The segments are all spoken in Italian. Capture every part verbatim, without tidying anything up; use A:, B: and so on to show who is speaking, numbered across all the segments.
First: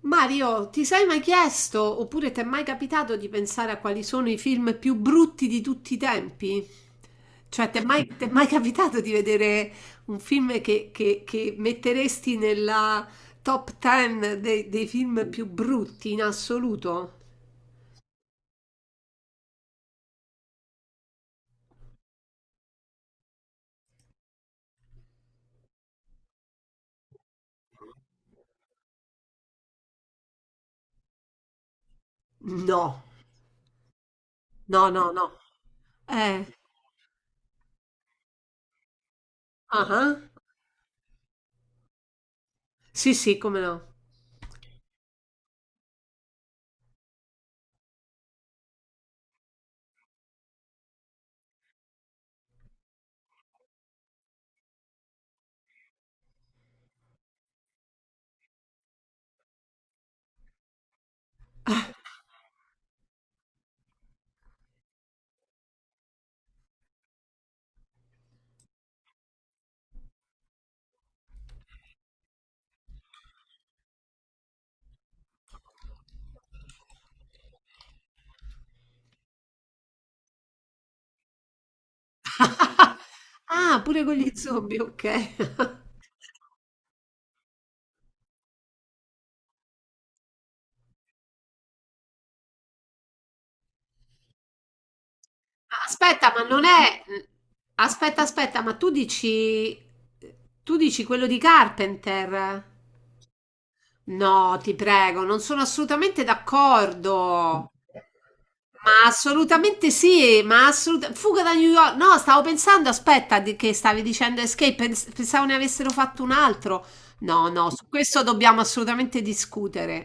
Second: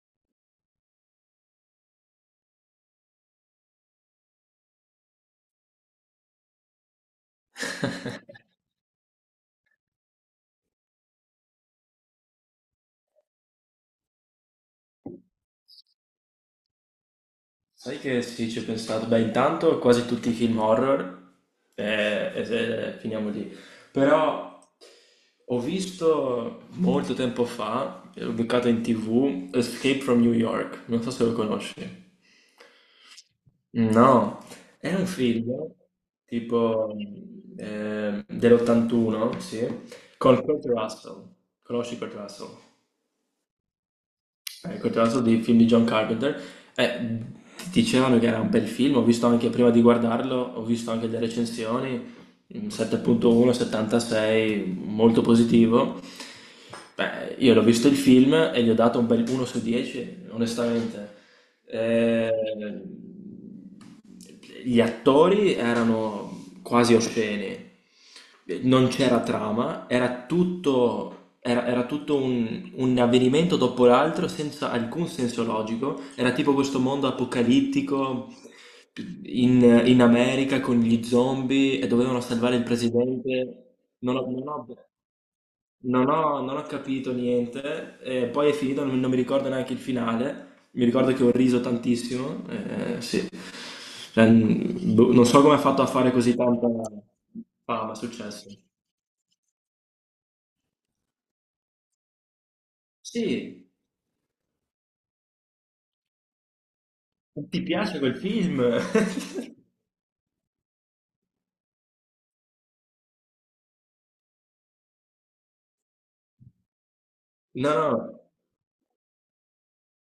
A: Mario, ti sei mai chiesto oppure ti è mai capitato di pensare a quali sono i film più brutti di tutti i tempi? Cioè, ti è mai, ti è mai capitato di vedere un film che, che- che metteresti nella top dieci dei, dei film più brutti in assoluto?
B: Sai che sì, ci ho pensato. Beh, intanto quasi tutti i film horror, eh, e se- finiamo lì. Però ho visto molto tempo fa, l'ho beccato in T V, Escape from New York, non so se lo conosci.
A: No,
B: No,
A: no,
B: è un
A: no, no.
B: film
A: Eh,
B: tipo eh, dell'ottantuno, sì,
A: ah, ah.
B: con Kurt Russell. Conosci Kurt Russell?
A: Sì, sì, come no.
B: Eh, Continuando dei film di John Carpenter, eh, dicevano che era un bel film, ho visto anche prima di guardarlo, ho visto anche le recensioni, mm, sette punto uno, settantasei, molto positivo. Beh, io l'ho visto il film e gli ho dato un bel uno su dieci, onestamente. Eh, gli attori erano quasi osceni, non c'era trama, era tutto, era, era tutto un, un avvenimento dopo l'altro senza alcun senso logico, era tipo questo mondo apocalittico in, in America con gli zombie e dovevano salvare il presidente.
A: Ah, pure con
B: Non ho,
A: gli
B: non ho-
A: zombie, ok.
B: non ho, non ho capito niente, e poi è finito, non, non mi ricordo neanche il finale, mi ricordo che ho riso tantissimo, eh, sì. Cioè, mh, boh, non so come ha fatto a fare
A: Aspetta,
B: così
A: ma non
B: tanta
A: è...
B: fama,
A: Aspetta,
B: successo.
A: aspetta, ma tu dici... Tu dici quello di Carpenter?
B: Sì,
A: No, ti prego, non sono assolutamente
B: ti
A: d'accordo.
B: piace quel film?
A: Ma assolutamente sì, ma assolutamente Fuga da New York. No, stavo pensando, aspetta, di- che stavi dicendo Escape, pens- pensavo ne avessero fatto un altro. No, no,
B: No,
A: su
B: no,
A: questo dobbiamo assolutamente discutere,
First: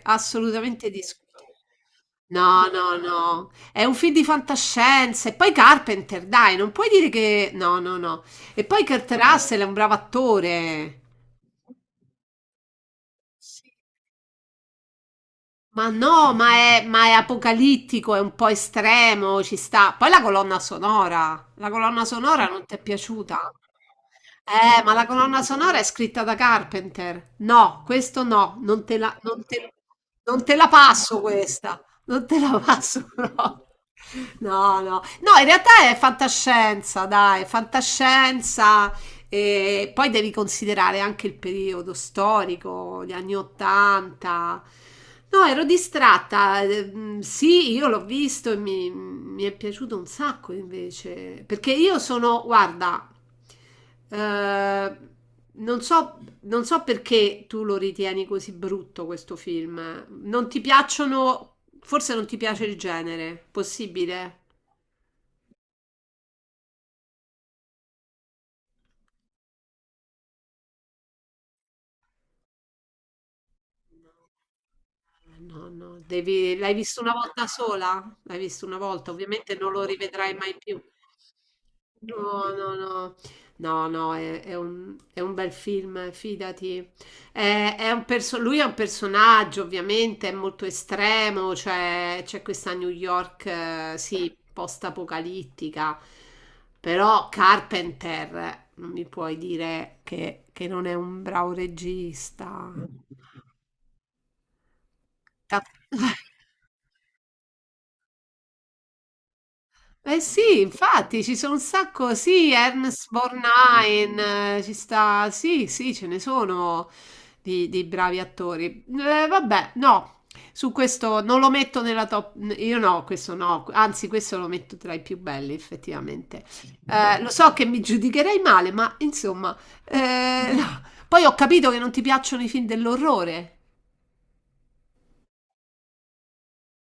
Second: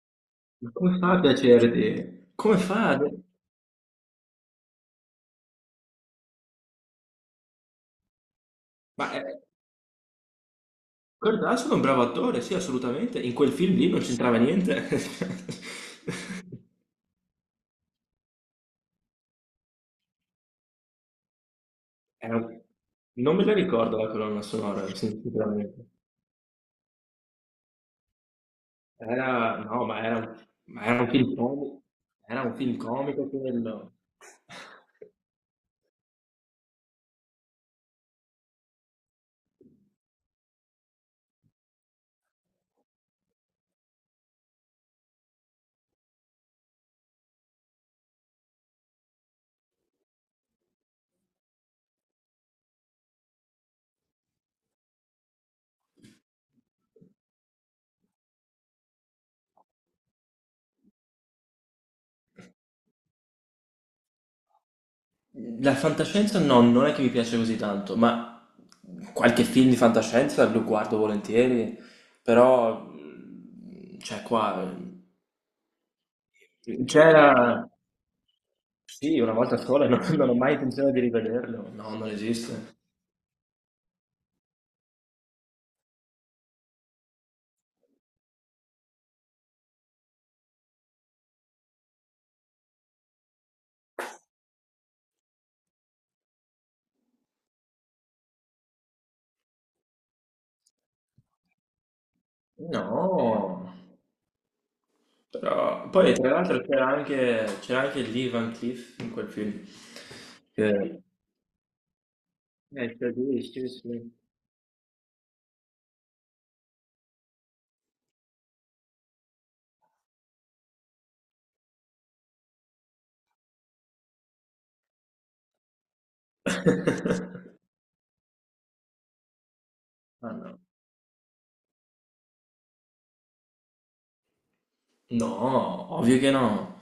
B: ma
A: assolutamente
B: come fa a
A: discutere.
B: piacerti? Come
A: No,
B: fa?
A: no,
B: a-
A: no, è un film di fantascienza. E poi Carpenter, dai, non puoi dire che... No, no, no. E poi
B: Ma
A: Kurt
B: eh,
A: Russell è un bravo attore.
B: Kurt Russell è un bravo attore, sì, assolutamente, in quel film lì non c'entrava niente.
A: Ma no, ma è, ma è apocalittico, è un po' estremo, ci sta. Poi la colonna sonora, la colonna
B: Era
A: sonora
B: un-
A: non ti è
B: Non me
A: piaciuta?
B: la ricordo la colonna
A: Eh,
B: sonora,
A: ma la colonna sonora è
B: sinceramente.
A: scritta da Carpenter. No, questo no, non te la,
B: Era,
A: non te,
B: no, ma era,
A: non
B: un-
A: te la
B: ma era un
A: passo
B: film
A: questa,
B: comico,
A: non te
B: era un
A: la
B: film
A: passo
B: comico
A: no.
B: quello.
A: No, no, no, in realtà è fantascienza, dai, fantascienza, e poi devi considerare anche il periodo storico, gli anni ottanta. No, ero distratta. ehm, Sì, io l'ho visto e mi, mi è piaciuto un sacco invece. Perché io sono, guarda, eh, non so, non so perché tu lo ritieni così brutto questo film. Non ti piacciono, forse non ti piace il genere, possibile?
B: La fantascienza no, non è che mi piace così tanto, ma qualche film di fantascienza lo guardo volentieri, però, cioè qua,
A: No, no, devi... L'hai visto una
B: c'era,
A: volta sola? L'hai visto una volta,
B: sì, una
A: ovviamente
B: volta
A: non lo
B: sola, non, non
A: rivedrai
B: ho mai
A: mai più.
B: intenzione di rivederlo, no, non
A: No, no,
B: esiste.
A: no, no, no, è, è un, è un bel film, fidati. È- è un perso- lui è un personaggio, ovviamente, è molto estremo, cioè c'è questa New York, eh, sì, post-apocalittica, però Carpenter, non mi puoi dire che, che non è un bravo regista.
B: No.
A: Ta-
B: Però- poi tra l'altro c'era anche, c'era anche Lee Van Cleef in quel film.
A: Eh sì,
B: Che...
A: infatti ci sono un sacco, sì,
B: Eh,
A: Ernst
B: c'è lui, sì, sì.
A: Borgnine, eh, ci sta, sì, sì, ce ne sono di, di bravi attori. Eh, vabbè, no, su questo non lo metto nella top, io no, questo no, anzi questo lo metto tra i più belli effettivamente. Eh, lo so che mi giudicherei male, ma insomma,
B: Ah,
A: eh,
B: no.
A: no. Poi ho capito che non ti piacciono i film dell'orrore.
B: No, ovvio che no.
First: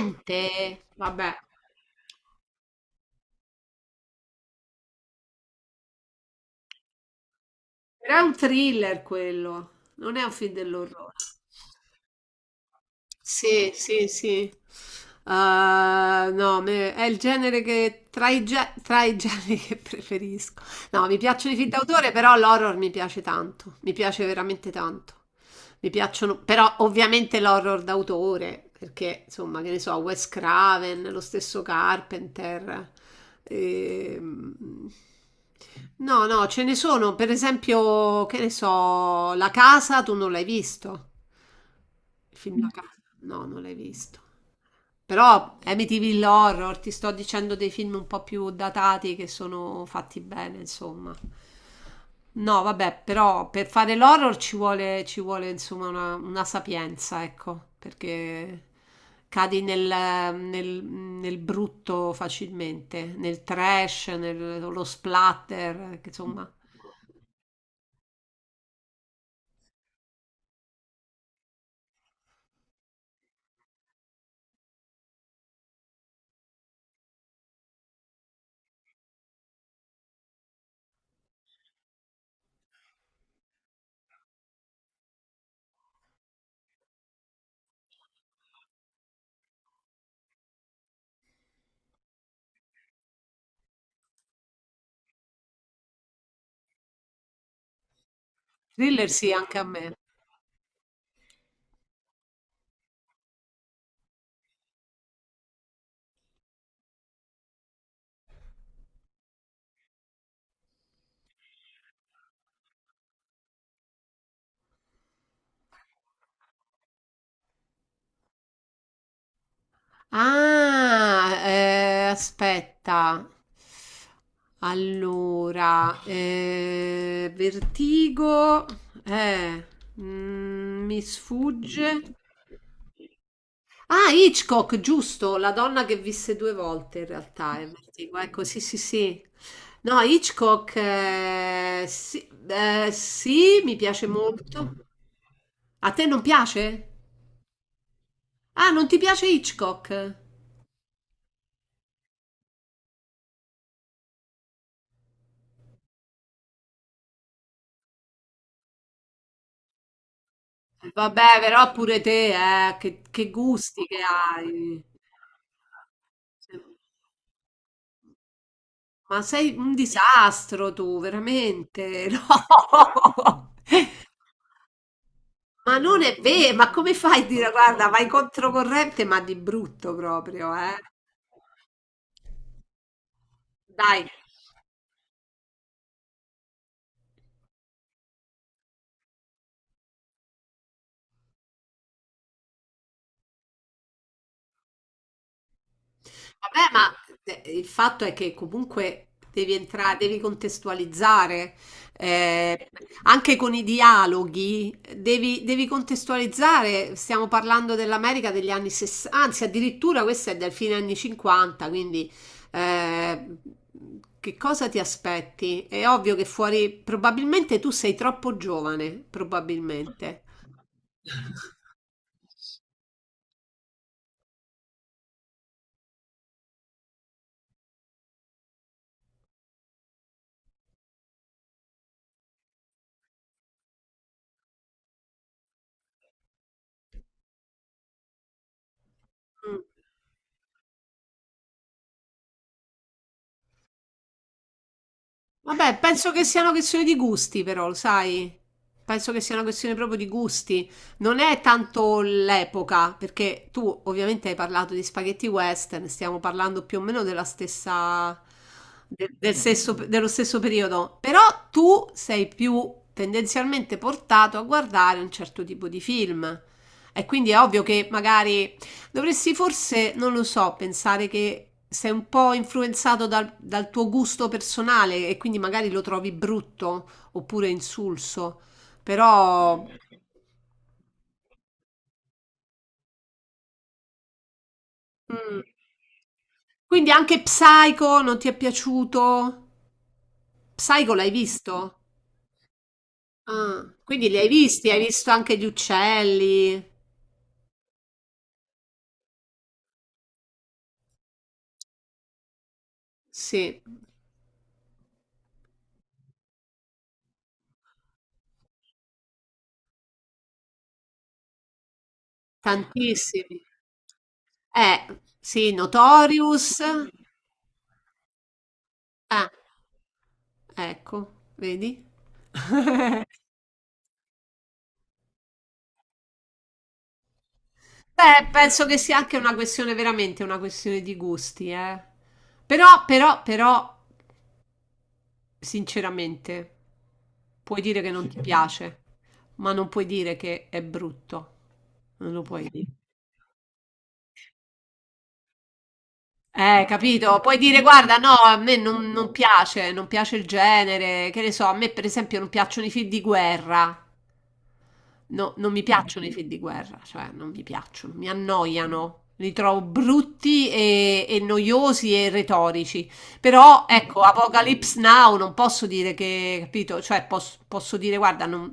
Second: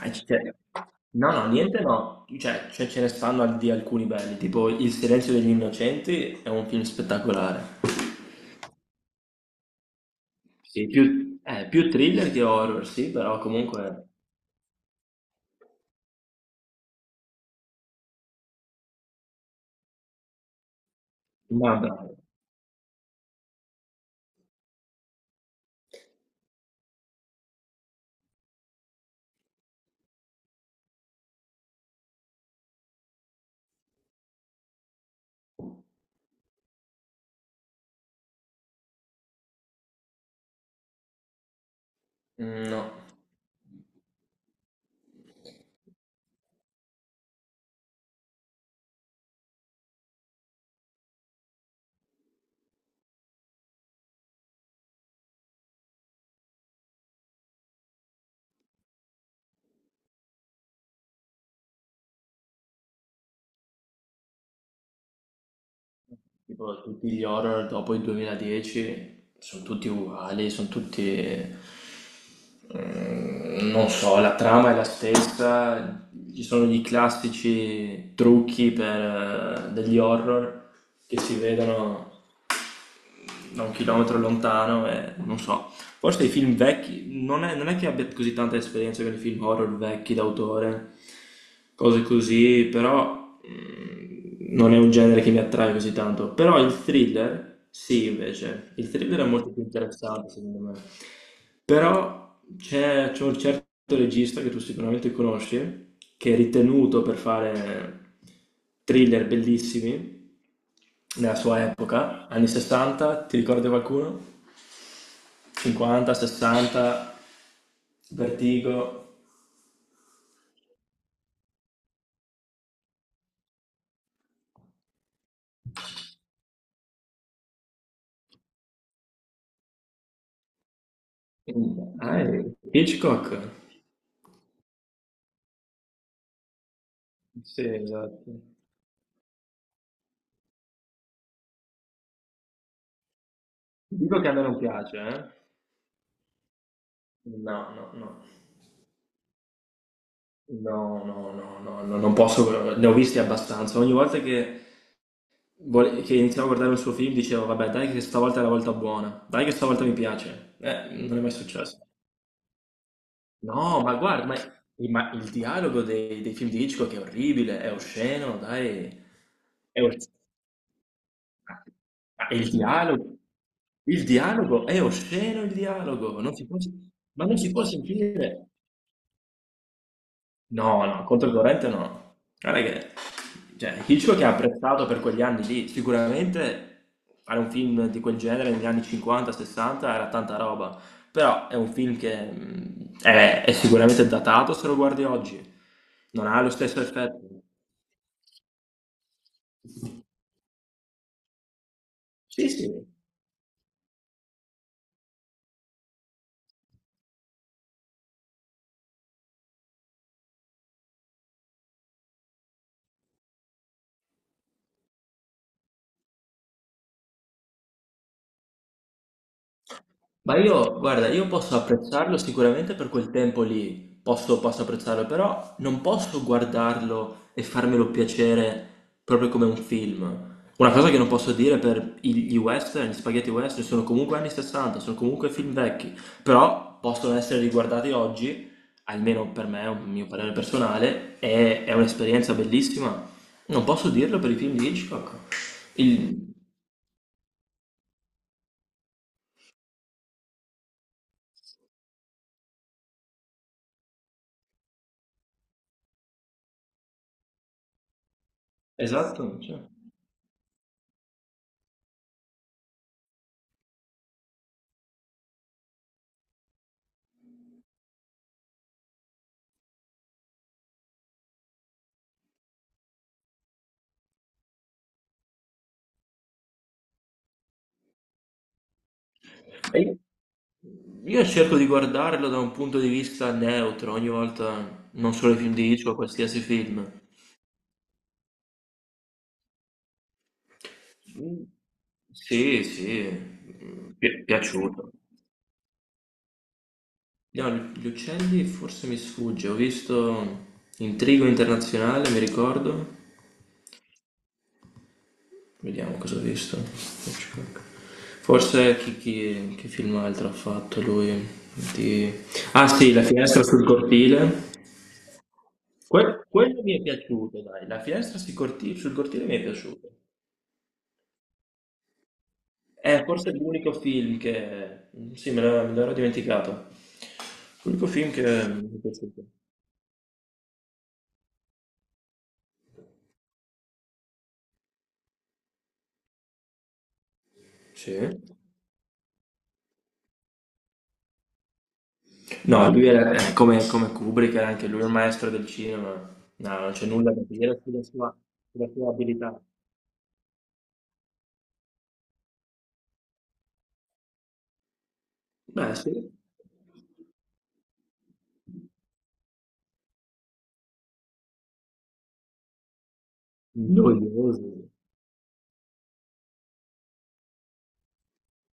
B: Ah, c- cioè,
A: vabbè.
B: no, no, niente no. Cioè, cioè, ce ne stanno al- di alcuni belli, tipo Il silenzio degli innocenti è un film spettacolare.
A: Però è un thriller quello, non è un film
B: Sì,
A: dell'orrore.
B: più, eh, più thriller che horror, sì, però
A: Sì,
B: comunque.
A: sì, sì. Ah, no, a me- è il genere che tra i, ge- tra i generi che preferisco. No, mi piacciono i film
B: Ma
A: d'autore,
B: bravo.
A: però l'horror mi piace tanto. Mi piace veramente tanto. Mi piacciono, però ovviamente l'horror d'autore, perché insomma, che ne so, Wes Craven, lo stesso Carpenter. ehm, No, no, ce ne sono, per esempio, che ne so, La casa tu non l'hai visto. Il Film da
B: Mm, no.
A: casa. No, non l'hai visto. Però Amityville Horror, ti sto dicendo dei film un po' più datati che sono fatti bene, insomma. No, vabbè, però per fare l'horror ci vuole, ci vuole insomma una, una sapienza, ecco, perché cadi nel, nel- nel brutto facilmente, nel trash, nello splatter, che, insomma.
B: Tipo tutti gli horror dopo il duemiladieci sono tutti uguali, sono tutti... mm, non so, la trama è la stessa, ci sono gli classici trucchi per, eh, degli horror che si vedono da un chilometro lontano e non so, forse i film vecchi, non è, non è che abbia così tanta esperienza con i film horror vecchi d'autore, cose così, però mm, non è un genere che mi attrae così tanto. Però il thriller, sì, invece, il
A: Thriller
B: thriller è
A: sì,
B: molto
A: anche
B: più
A: a me.
B: interessante secondo me. Però c'è, c'è un certo regista che tu sicuramente conosci, che è ritenuto per fare thriller bellissimi nella sua epoca, anni sessanta, ti ricordi qualcuno? cinquanta, sessanta, Vertigo.
A: Ah, eh, aspetta. Allora, eh, Vertigo, eh, mm, mi sfugge.
B: Ah, eh, Hitchcock?
A: Ah, Hitchcock, giusto, la donna che visse due volte in realtà,
B: Sì,
A: è Vertigo,
B: esatto.
A: ecco, sì, sì, sì. No, Hitchcock, eh, sì, eh, sì, mi piace
B: Dico che a me non
A: molto.
B: piace, eh?
A: A te non piace?
B: No, no, no.
A: Ah, non ti piace Hitchcock? Eh,
B: No, no, no, no, no, non posso, ne ho visti abbastanza. Ogni volta che, vole- che iniziavo a guardare un suo film dicevo, vabbè, dai che stavolta è la volta buona, dai che stavolta mi piace. Eh, non è
A: Vabbè,
B: mai
A: però
B: successo.
A: pure te, eh, che, che
B: No,
A: gusti
B: ma
A: che
B: guarda, ma,
A: hai.
B: ma il dialogo dei, dei film di Hitchcock è orribile, è osceno, dai.
A: Ma sei un
B: È osceno.
A: disastro tu, veramente.
B: Ma il dialogo,
A: No.
B: il dialogo è osceno il
A: Ma non è
B: dialogo, non si
A: vero,
B: può,
A: ma come fai a
B: ma non
A: dire,
B: si può
A: guarda, vai
B: sentire.
A: controcorrente, ma di brutto proprio, eh?
B: No, no, contro il corrente no. Guarda che cioè,
A: Dai.
B: Hitchcock è apprezzato per quegli anni lì, sicuramente fare un film di quel genere negli anni cinquanta sessanta era tanta roba, però è un film che mh, è, è sicuramente datato se lo guardi oggi, non ha lo
A: Vabbè,
B: stesso
A: ma
B: effetto.
A: eh, il fatto è che comunque devi entrare, devi contestualizzare,
B: Sì, sì.
A: eh, anche con i dialoghi, devi, devi contestualizzare. Stiamo parlando dell'America degli anni sessanta, anzi, addirittura questa è del fine anni cinquanta, quindi eh, che cosa ti aspetti? È ovvio che fuori, probabilmente tu sei troppo giovane, probabilmente.
B: Ma io, guarda, io posso apprezzarlo sicuramente per quel tempo lì, posso, posso apprezzarlo, però non posso guardarlo e farmelo piacere proprio come un film. Una cosa che non posso dire per i- gli western, gli spaghetti western, sono comunque anni sessanta, sono comunque film vecchi, però possono essere riguardati oggi, almeno per
A: Mm.
B: me, è un mio parere personale, è, è un'esperienza bellissima. Non posso dirlo per i film di Hitchcock.
A: Vabbè, penso che
B: Il-
A: sia una questione di gusti, però, lo sai? Penso che sia una questione proprio di gusti. Non è tanto l'epoca, perché tu ovviamente hai parlato di spaghetti western, stiamo parlando più o meno della stessa, de-
B: Esatto,
A: del stesso- dello stesso periodo, però tu sei più tendenzialmente portato a guardare un certo tipo di film. E quindi è ovvio che magari dovresti forse, non lo so, pensare che sei un po' influenzato dal, dal tuo gusto personale e quindi magari lo trovi brutto oppure insulso, però...
B: cioè. Io cerco di guardarlo da un punto di vista neutro ogni volta, non solo i
A: Mm.
B: film di Hitchcock, qualsiasi
A: Quindi
B: film.
A: anche Psycho non ti è piaciuto? Psycho l'hai
B: Mm,
A: visto?
B: sì, sì,
A: Ah,
B: mm,
A: quindi li
B: pi-
A: hai visti, hai
B: piaciuto.
A: visto anche gli uccelli?
B: No, gli gli uccelli forse mi sfugge, ho visto Intrigo Internazionale, mi ricordo.
A: Sì,
B: Vediamo cosa ho visto. Hitchcock. Forse chi, chi- che film altro ha fatto lui? Di- Ah, sì, La
A: tantissimi.
B: finestra sul cortile.
A: Eh, sì,
B: Que-
A: Notorious.
B: quello mi è piaciuto, dai. La finestra sui corti- sul cortile
A: Ah,
B: mi è piaciuto.
A: ecco, vedi?
B: È forse l'unico film che... Sì, me l'ero me l'ero dimenticato. L'unico film che
A: Beh, penso
B: mi
A: che
B: è
A: sia anche
B: piaciuto.
A: una questione, veramente una questione di gusti, eh. Però, però, però, sinceramente, puoi dire che non sì,
B: Sì.
A: ti piace, ma non puoi dire che è brutto. Non lo puoi dire.
B: No, lui era, eh, come, come Kubrick, era anche lui un maestro del cinema. No,
A: Eh,
B: non c'è nulla
A: capito?
B: da
A: Puoi
B: dire
A: dire,
B: sulla
A: guarda, no,
B: sua,
A: a me
B: sulla
A: non,
B: sua
A: non
B: abilità.
A: piace, non piace il genere, che ne so, a me per esempio non piacciono i film di guerra. No, non mi
B: Beh, sì.
A: piacciono i film di guerra, cioè non mi piacciono, mi annoiano, li trovo brutti e, e noiosi e retorici. Però ecco,
B: Noioso.
A: Apocalypse Now non posso dire che, capito? Cioè posso, posso dire, guarda, non,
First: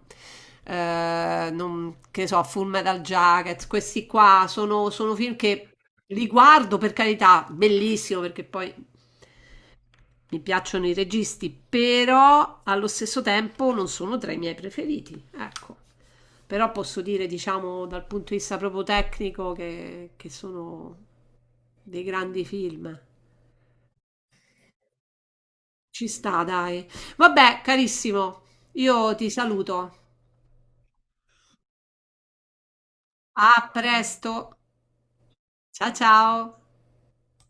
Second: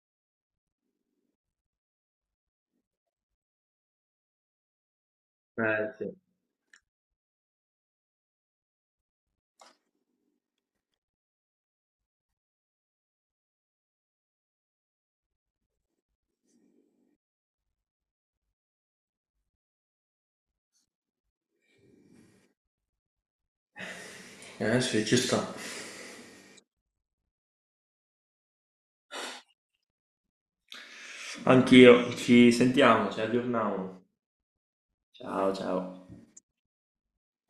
A: eh, non- che so, Full Metal Jacket, questi qua sono, sono film che
B: Eh, sì.
A: li guardo per carità, bellissimo perché poi mi piacciono i registi, però allo stesso tempo non sono tra i miei preferiti, ecco. Però posso dire, diciamo, dal punto di vista proprio tecnico, che, che sono dei grandi film.
B: Eh, sì, ci sta.
A: Ci sta, dai. Vabbè, carissimo, io ti saluto.
B: Anch'io. Ci sentiamo, ci
A: A
B: aggiorniamo.
A: presto.
B: Ciao,
A: Ciao
B: ciao.
A: ciao.